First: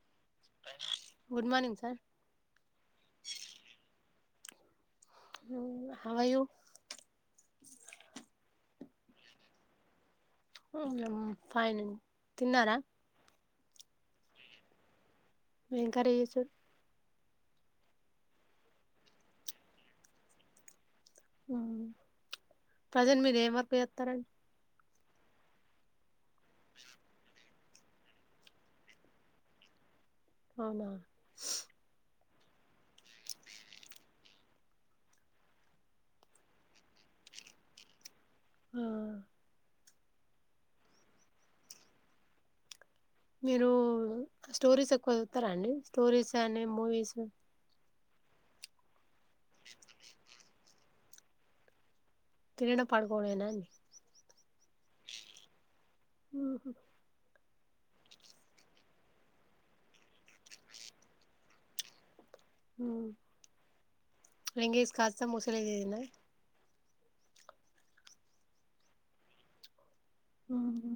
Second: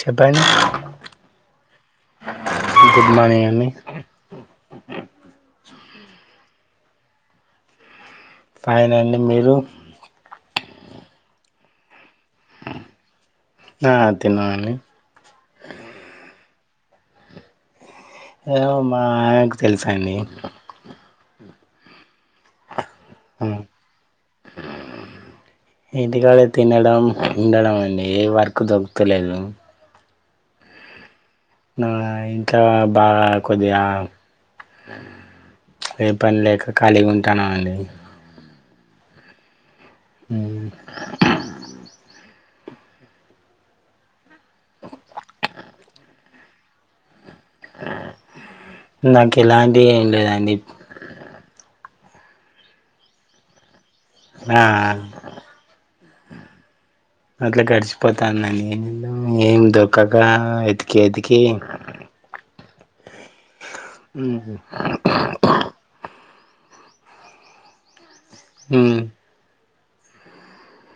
చెప్పండి good morning sir good morning అండి హు హౌ ర్ యూ ఫైన్ అండి మీరు అవునా ఫైన్ అండి తిన్నారా ఆ తిన్నానండి ఏం కర్రీ చేసారు ఏమో మా ఆమెకు తెలుసా అండి హు ప్రెసెంట్ మీరు ఏం వర్క్ చేస్తారండి ఇంటికడ తినడం ఉండడం అండి ఏ వర్క్ దొరుకుతలేదు ఆవునా నా ఇంకా బాగా కొద్దిగా ఏ పని లేక ఖాళీగా ఉంటాన అండి ఆ హు మీరు స్టోరీస్ ఎక్కువ సుతారా అండి స్టోరీస్ అని మూవీస్ నాకు ఎలాంటి ఏం లేదండి తినడం పడుకోవడమేనండి ఆ ఉహు అట్లా గడిచిపోతుందండి ఏం చేదాం ఏం దొరుకగా వెతికి వెతికి ఉమ్, యంగ్ ఏజ్ కాస్తా ముసలి ఏజ్ అయిందా ఉహు ఆహా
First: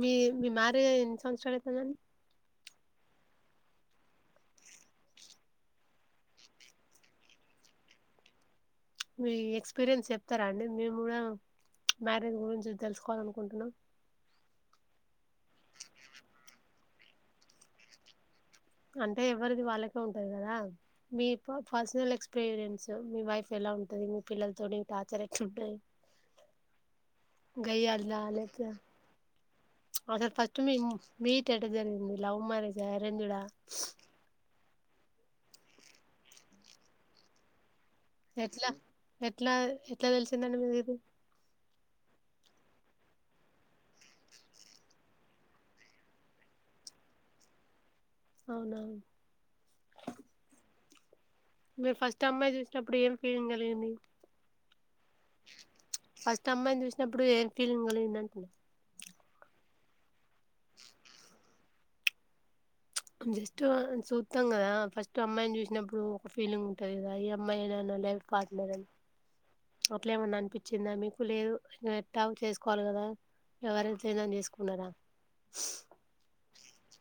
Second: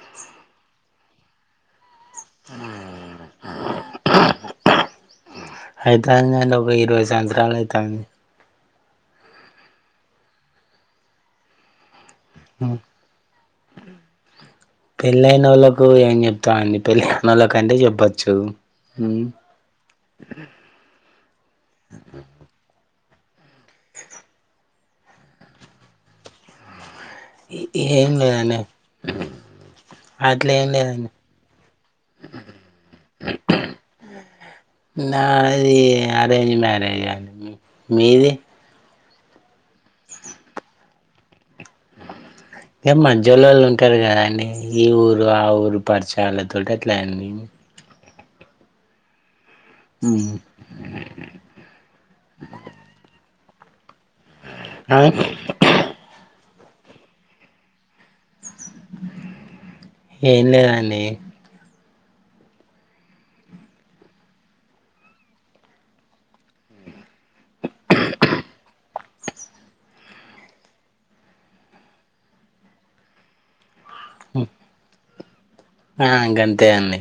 మీ మీ మ్యారేజ్ అయి ఎన్ని సంవత్సరాలు అయితాందండి [inaudible] అయితాందండి ఒక ఇరువై సంవత్సరాలు అయితాంది మీ ఎక్స్పీరియన్స్ చెప్తారా అండి మేము కూడా మ్యారేజ్ గురించి తెలుసుకోవాల అనుకుంటున్నాం పెళ్ళైన ఓళ్ళలకు ఏం చెప్తాండి పెళ్లి కానోలా కంటే చెప్పొచ్చు అంటే ఎవరిది వాళ్ళకే ఉంటది కదా మీ పర్సనల్ ఎక్స్పీరియన్స్ మీ వైఫ్ ఎలా ఉంటది మీ పిల్లలతోనే టార్చర్ ఎట్లు ఉంటుంది ఎ ఏంలేదండి. అసలు ఫస్ట్ మీ మీట్ ఎట్ట జరిగింది? Love marriage? అరేంజ్డ్ ఆ? నాది అరేంజ్ మ్యారేజ్ అన్ని ఎట్లా ఎట్లా ఎట్లా తెలిసిందండి? మీ ఇది. ఇ మధ్యలోళ్ళు ఉంటారు కదండి, ఈ ఊరు, ఆ ఊరు పరిచయాలతోటి అట్ల అందింది. అవునా! మ్ మీర్ ఫస్ట్ అమ్మాయి చూసినప్పుడు, ఏం ఫీలింగ్ కలిగింది? నాదె ఫస్ట్ అమ్మాయిని చూసినప్పుడు ఏర్ ఫీలింగ్ కలిగింది అంటున్న. ఏం లేదండి. జస్ట్ సుత్తం కదా ఫస్ట్ అమ్మాయిని చూసినప్పుడు ఒక ఫీలింగ్ ఉంటుంది కదా! ఈ అమ్మాయేనా నా నా లైఫ్ పార్ట్నర్ అని. అట్లేమన్నా అనిపించిందా మీకు? లేదు ఇంగ ఎట్టాగో చేసుకోవాలి కదా ఎవరైతేనన్ చేసుకున్నా? ఆ ఇంకంతే అండి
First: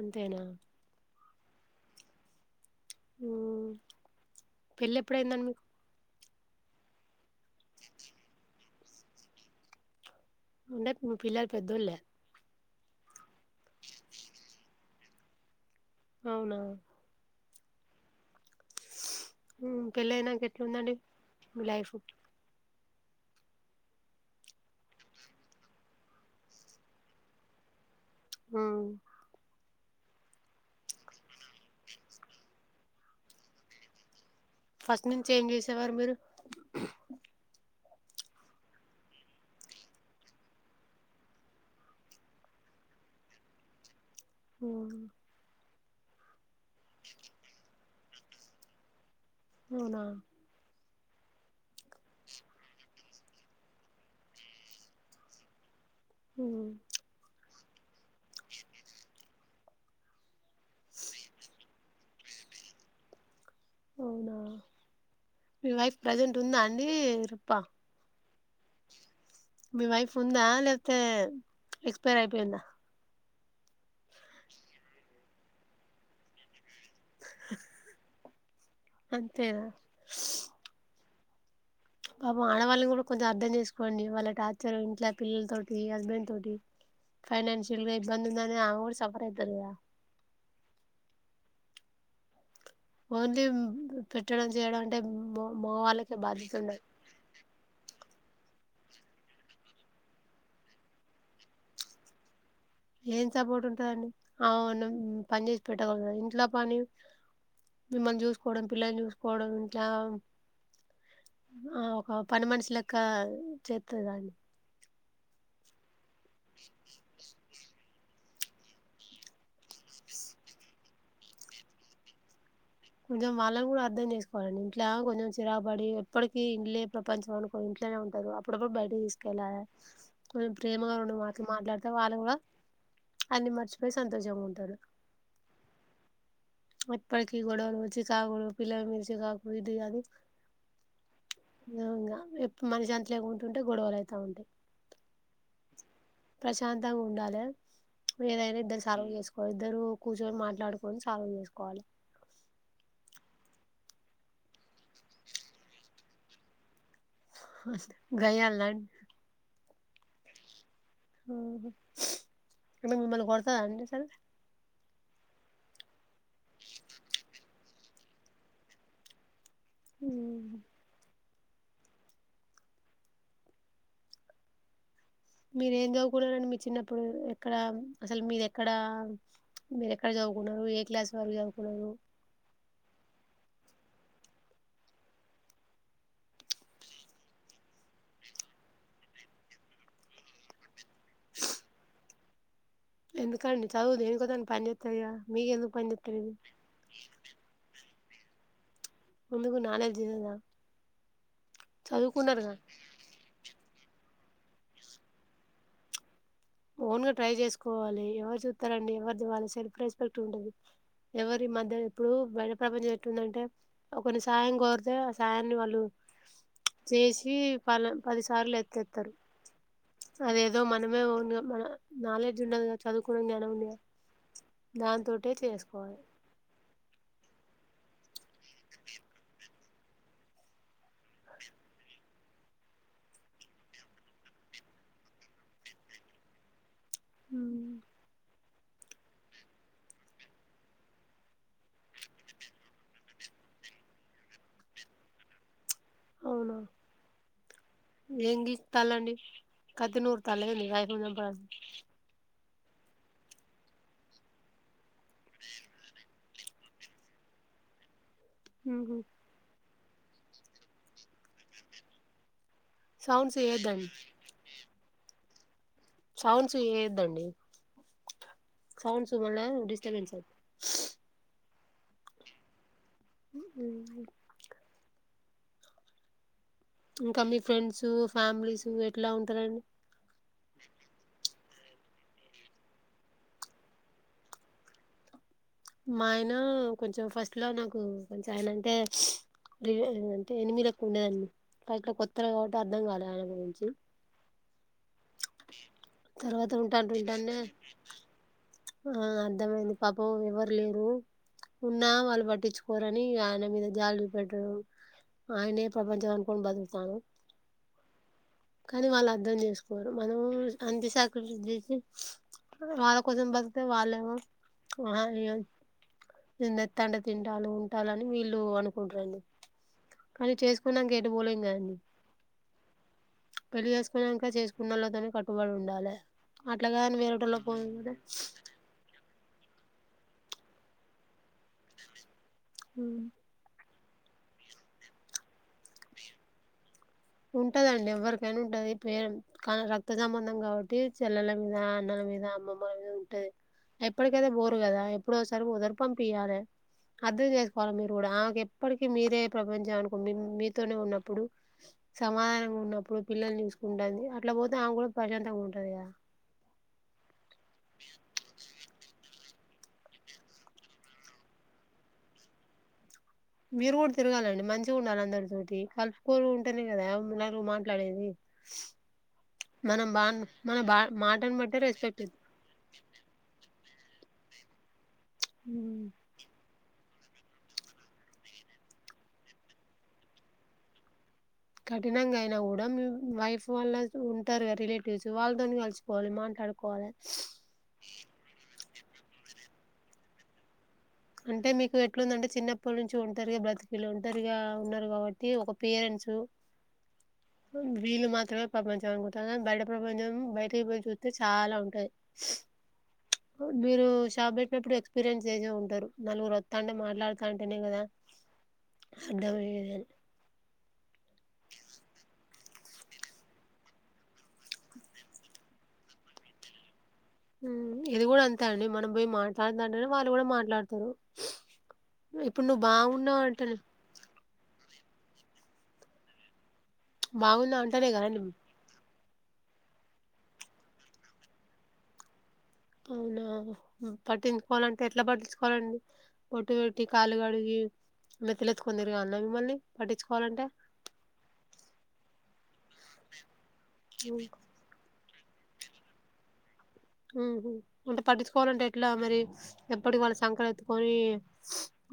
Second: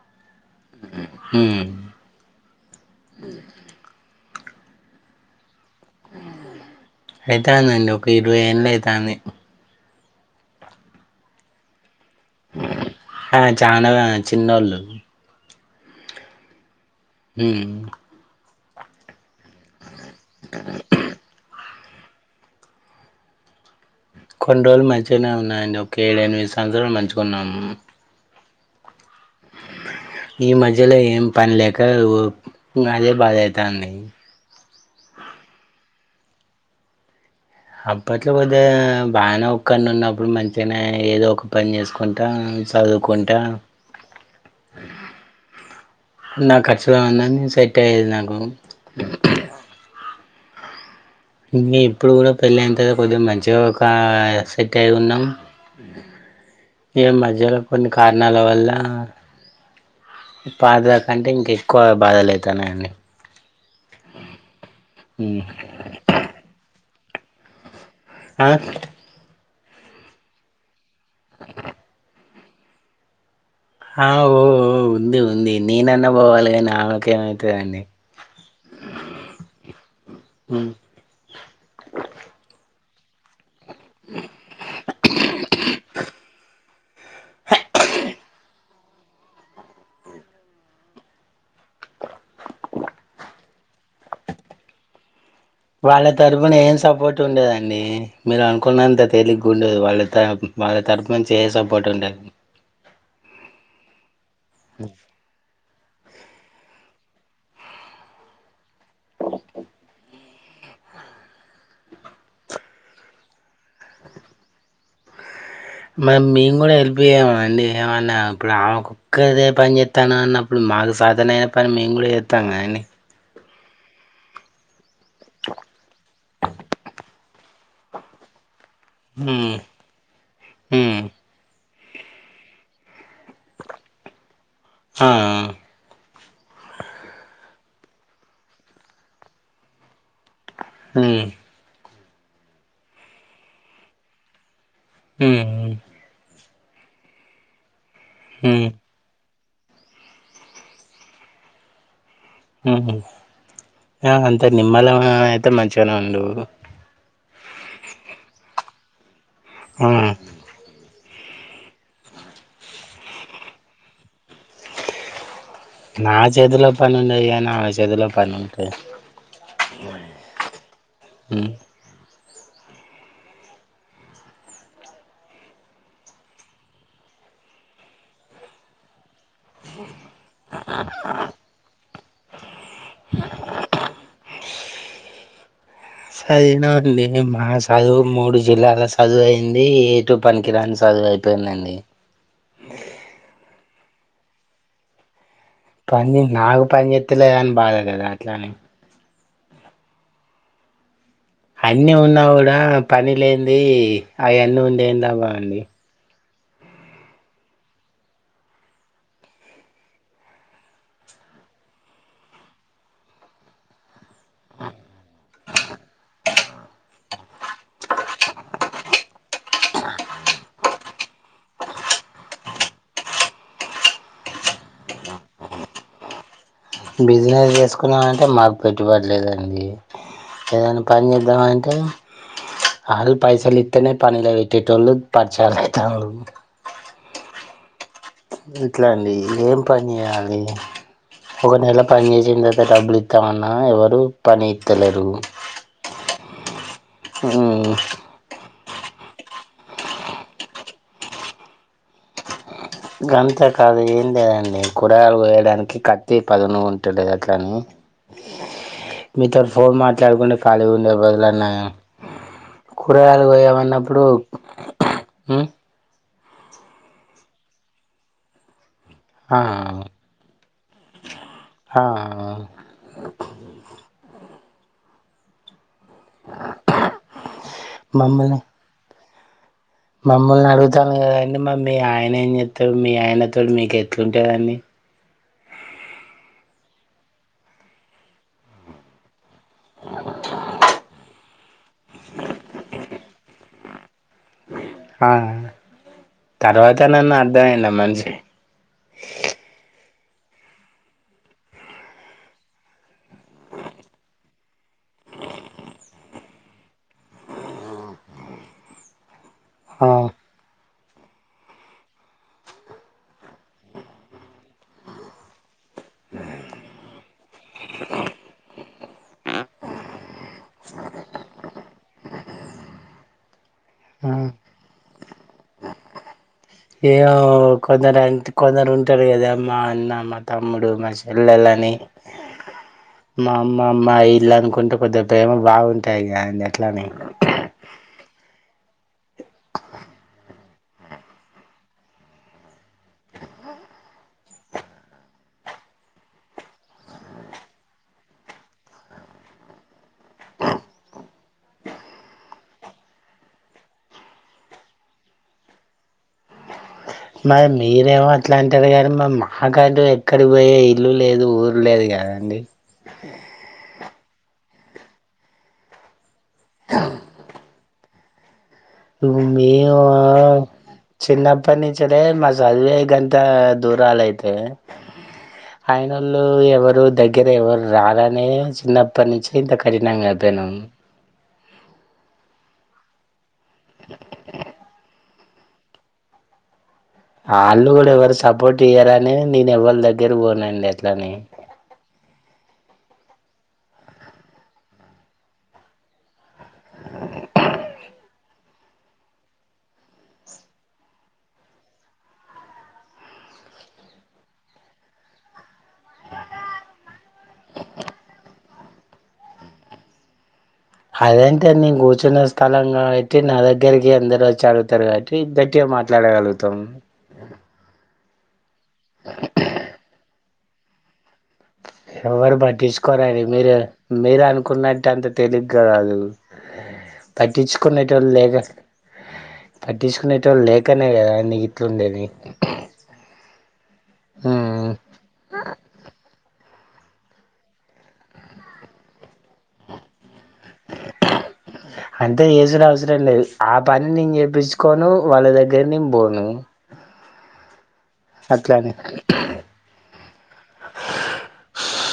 అంతేనా మ్ పెళ్లి ఎప్పుడైందండి మీకు? అయితాందండి. ఒక ఇరవై ఏంన్లు అయితంది. ఉండద్ మీ పిల్లలు పెద్దోళ్లే. హ చాన దాన చిన్నోళ్లు. అవునా మ్ మ్ పెళ్ళయినంక ఎట్లుందండి మీ లైఫ్? కొన్ని రోజులు మంచిగానే ఉన్నాయండి. ఒక ఏడు ఎనిమిది సంవత్సరాలు మంచిగున్నామ్. మ్ ఈ మధ్యలో ఏం పని లేక ఓ ఇంగదే బాదయితాంది. ఫస్ట్ నుంచి ఏం చేసేవారు మీరు? అప్పట్లో కొద్దిగ బాగానే, ఒక్కన్ ఉన్నప్పుడు మంచిగానే ఏదో ఒక పని చేసుకుంటా, సదువుకుంటా, ఓ నా ఖర్చులో ఉన్నన్ని సెట్ అయ్యేది నాకు. వూన ఇంకా ఇప్పుడు కూడా, పెళ్ళంతె కొద్దిగ మంచిగా ఒక సెట్ అయి ఉన్నాం. మ్మ్ ఈ మధ్యలో కొన్ని కారణాల వల్ల పాత కంటే ఇంక ఎక్కువ బాధలు అయితన్నాయండి. మీ వైఫ్ ప్రజెంట్ ఉందా అండి రుప్ప ఆ మీ వైఫ్ ఉందా, లేకపోతే ఎక్స్పైర్ అయిపోయిందా? ఆ ఓ ఒ ఉంది. ఉంది. నేనన్న పోవాలి గాని, ఆమెకేమయితదండి? అంతేనా పాపం ఆడవాళ్ళని కూడా కొంచెం అర్థం చేసు కోండి. వాళ్ళ టార్చర్ ఇంట్ల పిల్లల తోటి, హస్బెండ్ తోటి, ఫైనాన్షియల్ గా ఇబ్బంది ఉందని, ఆమె కూడ సఫర్ అయితదికదా! ఓన్లీ పెట్టడం, చేయడం అంటే, మో మోగవాళ్ళకే బాధ్యత ఉండ ట్ ఉండేదండి. మీరు అనుకున్నంత తేలిగ్ ఉండదు. వాళ్ళ త వాళ్ళ తరపునంచి ఏ సపోర్ట్ ఉండదు. ఏం సపోర్ట్ ఉంటందండి, అవును పని చేసి పెట్టగలనని ఇంట్ల పని మిమ్మల్ని చూసుకోవడం పిల్లలు చూసుకోవడం ఇంట్లా ఆ ఒక పని మనిషి లెక్క చేత్తది మ మేము కూడా హెల్ప్ చేయ్యమ అండి ఏమన్నా ఇప్పుడు ఆమెక్కొక్కదే పని చేత్తన అన్నప్పుడు మాకు సాతనైన పని మేము కూడా చేత్తం కద కొంచెం వాళ్ళని కూడా అర్థం చేసుకోవాలండి ఇంట్లో కొంచెం చిరాబడి ఎప్పడికీ ఇళ్లే ప్రపంచం అను ఇంట్లనే ఉంటారు అప్పుడప్పుడు బయట హ్మ్ తీసుకెళ్ళాల కొంచం ప్రేమగా హ్మ్ రొండు మాటలు మాట్లాడ ఇగ వాళ్లు కూడా అన్ని మర్చిపోయి సంతోషంగా ఉం ఆ ఆ ఇప్పటికీ గొడవలు చికాకులు పిల్లమిద చికాకు ఇది అది ఉమ్ ఇంగా ఎప్పుడు మన శాంతి లేకుంటుంటే గొడవలయిత ఉంటాయి ఉమ్ ఉమ్ ప్రశాంతంగా ఉండాలే ఏదైనా హ్మ్ ఇద్దరు సల్వ్ చేసు ఇద్దరు కూర్చొని మాట్లాడుకొని సాల్వ్ చేసుకోవాలే ఉహు ఆమె అంత నిమ్మలమె అయితే మంచిగానే ఉండు గయ్యాళిదాం ఉమ్ అంటే మిమ్మల్ని కొడతదా అండీ అసలు నా చేతిలో పని ఉండేది కానీ ఆమె చేతిలో పని ఉంటది హ్మ్. ఉమ్ మీరేం చదువుకున్నారండి మీ చిన్నప్పుడు ఎక్కడ అసలు మీదెక్కడ మీరు ఎక్కడ చదువుకున్నారు ఏ క్లాస్ వరకు చదువుకున్నారు సదినామండి మా చదువు మూడు జిల్లాల చదువు అయింది ఏటు పనికిరాని చదు సదువైయిపోయిందండి ఎందుకండి చదువు దేనికో దానికి పనిచెత్తది కదా పని నాకు పని చేత్తలేదని బాధ కదా అట్లాని ఉందుకు నాలడ్జ్ లేదా అన్ని ఉన్నా చదువుకున్నారుగా కూడా పని లేంది అయన్నీ ఉండి ఏం లాభం అండీ ఓన్ గా ట్రై చేసుకోవాలి ఎవరు చూత్తరండి ఎవరు వాళ్ళు సెల్ఫ్ రెస్పెక్ట్ ఉంటంది ఎవరి మధ్య ఎప్పుడు బయడ ప్రపంచం ఎట్టుందంటే ఒకరిని సాయం కోరితే ఆ సాయాన్ని వాళ్ళు చేసి పల పదిసార్ల ఎత్తేత్తరు అదేదో మనమే ఒన్గా మన నాలెడ్జ్ ఉండదు కదా చదువుకోవడం జ్ఞనం ఉందిగా దాంతోటే చేసుకోవాలే బిజినెస్ చేసుకున్నామంటే మాకు పెట్టుబడి లేదండి ఏదైనా పని చేేద్దామంటే అలు పైసలు ఇత్తేనే పనిల పెట్టెటోళ్ళు తరిచా ఇత్తండ్లు ఉం ఎట్ల అండి ఏం పని చేయాలి ఒక నెల పని చేసిన తర్వాత డబ్బులు ఇత్తమన్నా ఎవరు పని ఇత్తలేరు అవునా యంగీ తల్లండి కత్తి నూరుతల్ల ఎంది వైఫ్ ని చంపడానికి గంతకాదు ఏం లేదండి కూరలు కొయడానికి కత్ ఎ పదను ఉంటుంది గట్లని ఉహు ఫోన్ మాట్లాడుకుండ ఖాళీ ఉండెబదులనయం కూరగాయలు సౌండ్స్ చేయొద్దండి పోయమన్నప్పుడు ఉమ్ సౌండ్స్ చెయ్యద్దండి సౌండ్స్ మళ్ళ ఆ డిస్టబెన్స్ హా అయితది. ఇంకా మీ ఫ్రెండ్స్వు మమ్మల్ని ఫ్యామిలీసు ఎట్లా ఉంటారండి మమ్మల్ని అడుగుతావే మీ ఆయన ఎజెత్తడు మీ ఆయనతో మీకు ఎట్లుంటదండి మా ఆయన కొంచెం ఫస్ట్ లో నాకు కొంచెం ఆయన అంటే ఆయన అంటే ఎనిమి లెక్క ఉండేదండి పైక కొత్త కావట్టి అర్థం గాలె ఆయన గురించి ఆ తర్వాత నన్న అర్థ అయింద మనిషి ఆ అర్థమైంది పాపం ఎవరు లేరు ఉన్నా వాళ్ళు పట్టించుకోర ని ఆయన మీద జాలి పడం ఆయనే ప్రపంచం అను కొని బతుకుతానం కాని వాళ్ళు అర్థం ఆ జేస్కోరు మనం అంత సెకిర్ జేసి వాళ్ళ కోసం బతుక్తె వాళ్ళేమో ఇయన తెంతాండు తింటాలు ఉంటాలు అని వీళ్ళు అనుకుంట్రు అండి కానీ చేసుకున్నానంక ఎటు పోలేం కదండి పెళ్ళి ఆ చేస్కునంక చేస్కున్నళతోనే కట్టుబడి ఉండాలె ఏ ఓ కొందరు అంటె కొందరు ఉంటరు గదా మా అన్న మా తమ్ముడు మా చెల్లెలని మా అమ్ మ మా అమ్మా ఇల్లు అనుకుంటు కొద్ది ప్రేమ బావుంటాయి గా అండి అట్లానే ఉంటదండి ఎవరికైనా ఉంటది ప్రెమ్ కాని రక్త సంబంధం కావ చెల్లల మీద అన్నల మీద అమ్మమ్మల మీద ఉంటది ఎప్పట్ కైతే బోరు కదా ఎప్పుడు ఒసార్ ఒసారి పంపియాలె అర్థం చేసుకోవాలి మీరు కూడా ఎప్పటికిీ మీరే ప్రపంచం అనుకోని మీతోనే ఉన్నప్పుడు సమాధానంగా ఉన్నప్పుడు పిల్లలు చూసుకుంటాంది అట్లా బోతే ఆమె కూడా ప్రశాంతంగా ఉంటది కదా మీరేమో అట్లా అంటారు కానీ మా మహాకార్డు ఎక్కడి పోయే ఇల్లు లేదు ఊరు లేదు కదండి అ తిరుగు తిరగాలండి మంచిగా ఉండాలి అందరితోటి కలుపుకోలు ఉంటేనే కదా నలుగురు మాట్లాడేది మేము మనం బా మన బా మాటను బట్టే చిన్నప్పట్నించి అదే రెస్పెక్ట్ ఇ- మా చదువులే గంత దూరాల అయితే ఉమ్. ఆయనోళ్ళు ఎవరు దగ్గరకి ఎవ్వరు రారనేే చిన్నప్పట్నించి ఇంత కఠినంగా అయిపోయినం కఠినంగా అయినా గూడా వైఫ్ వల్ల ఉంటారు రిలేటివ్స్ వాళ్ళతోని కలిసిపోవాలి మాట్లాడుకోవాలె ఎవ్వల్ దగ్గర బోనండి అంటే మీకు ఎట్లుందంటే చిన్నప్పట్నించి ఒంటరిగా బ్రతుకులు ఒంటరిగా ఉన్నారు కావట్టి ఒక పేరెంట్స్ అ వీళ్ళు మాత్రమే ప్రపంచం అనుకుంటాన బయట ప్రపంచం బయటికి బోయి చుత్తే చాలా ఉంటంది మీరు షాప్ పెట్టినప్పుడు ఎక్స్పీరియన్స్ చేసే ఉంటారు నలుగురు వొత్తాంటే మాట్లాడతాంటేనే కదా అర్థమయ్యేదని అదేంటే నేను కూర్చున్న స్థలం లో అయితే నా దగ్గరికి అందరు వచ్చి అడుగుతారు కావట్టి పెట్టం మాట్లాడగలుగుతాం హ్మ్. ఇది కూడా అంతే అండి మనం పోయి మాట్లాడతంటనే వాళ్ళు కూడా మాట్లాడతారు ఎవరు ఇప్పుడు నువ్వు బాగున్నావు పట్టించుకోరాండి మీరు అంటేనే మీరు అనుకున్న ట అంత తెలిగ్గా బాగున్నా అంటేనే పట్టించుకునేటోళ్లు గదండి లేరు పట్టించుకుంటోళ్ళు లేకనే గదండి ఇట్లు ఉండేది అవునా ఉమ్ పట్టించుకోవాలంటే ఎట్లా పట్టించుకోవాలండి బొట్టు పెట్టి కాలు కడిగి నేతిలెత్తుకొని తిరగాల్న మిమ్మల్ని పట్టి అంటే ఏజులో అవసరం లేదు ఆ పని నేను హ్మ్. జేప్పించుకోను వాళ్ళ దగ్గర్ నీన్ బోను ఊహు అంటే పట్టిచ్కోవాలంటే ఎట్లా మరి ఎప్పటిక్ వాళ్ళ సంకన ఎత్తుకొనీ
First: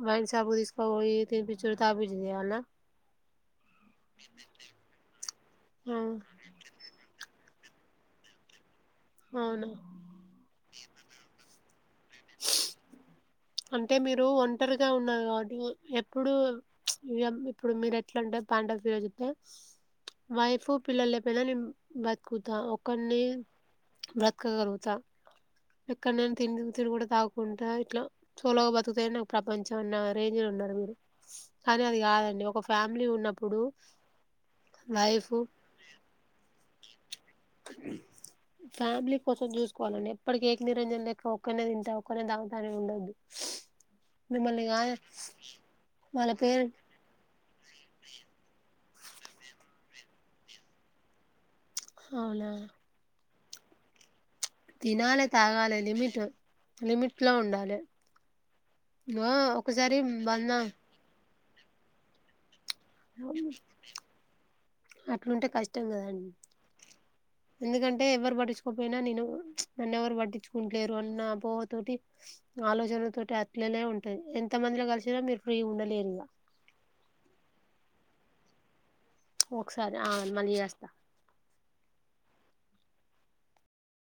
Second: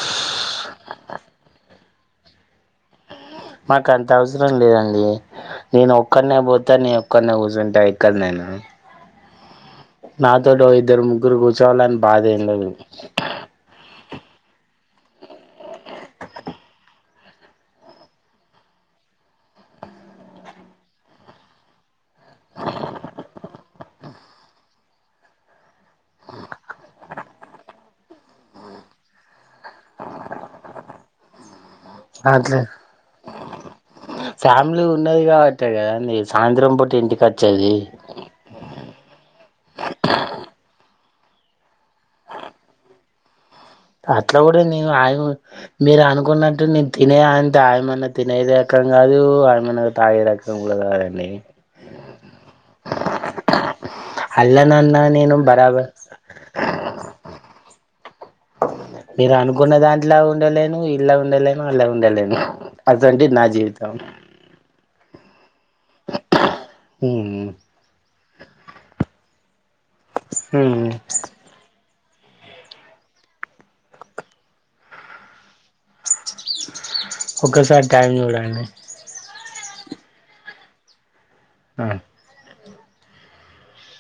వైన్ షాప్ తీసు పోయి తినిపిచుడు తాపీచుడు చేయాల్నా మాకు అంత అవసరం లేదండి నేను ఆ! ఒక్కనే పోత నేను ఒక్కనే ఊజున్ టా ఇక్కడ్ నేను అవునా? నాతోడు ఇద్దరు ముగ్గురు కూచొవలన్ బాధేం లేదు అంటే మీరు ఒంటరిగా ఉన్నారు గాబట్టి ఎప్పుడూ ఈ యమ్ ఇప్పుడు మీరు ఎట్లంటే [unintelligible] వైఫ్ పిల్లల్ లేపేనా నీన్ బతుకుతా ఒక్కన్నీ బ్రతకగలుగుతా ఎక్కడ్ నేన్ తిండ్ తిరుగుడ తాగ్కుంటా ఇట్లా సోలోగా బతుకుతేనే ప్రపంచమన్న రేంజ్ లో ఉన్నారు మీరు కానీ అది గాదండి అట్లా ఒక ఫ్యామ్లీ ఉన్నప్పుడు ఫ్యామిలీ ఉన్నది లైఫ్ కాబట్టే కదా అండి సాయంత్రం పూట ఇంటికి అచ్చేది ఫ్యామ్లీ కోసం చూసుకోవాలండి ఎప్పడికి ఏక్ నిరంజన్ లెక్క ఒక్కనే తింటా ఒక్కడ్నే దాగుతా అనేది ఉండద్దు అట్లా గుడా నీను ఆయహు మీరు వాళ్ళ అనుకున్నట్టు పేరెంట్ నీన్ తినే అంత ఆయమన్న తినేదే క్కగ్ గాదు ఆయమ్మను తాగే రకం గూడా కాదండి అవునా అల్లనన్నా తినాలే నేను తాగాలే బరాబర్ లిమిట్ లిమిట్ లో ఉండాలే మీరు అనుకున్న దాంట్లా వంద ఉండలేను ఇలా ఉండలేను అలా ఉండలేను అదండి నా జీవితం అనుంటే కష్టం గదా అండి ఉమ్ ఎందుకంటే ఎవరు పట్టించ్కో పోయినా నీను నన్ ఎవరు ఉమ్ పట్టిచ్కుంట్లేరు అన్న అపోహ తోటి ఆలోచన తోటి అట్లేనే ఉంటది ఎంత మందిలో కల్సినా మీరు ఫ్రీ ఉండలేరుగా టైమ్ జూడండి ఓక్సారి ఆ మళ్ళీ చేస్తా ఆ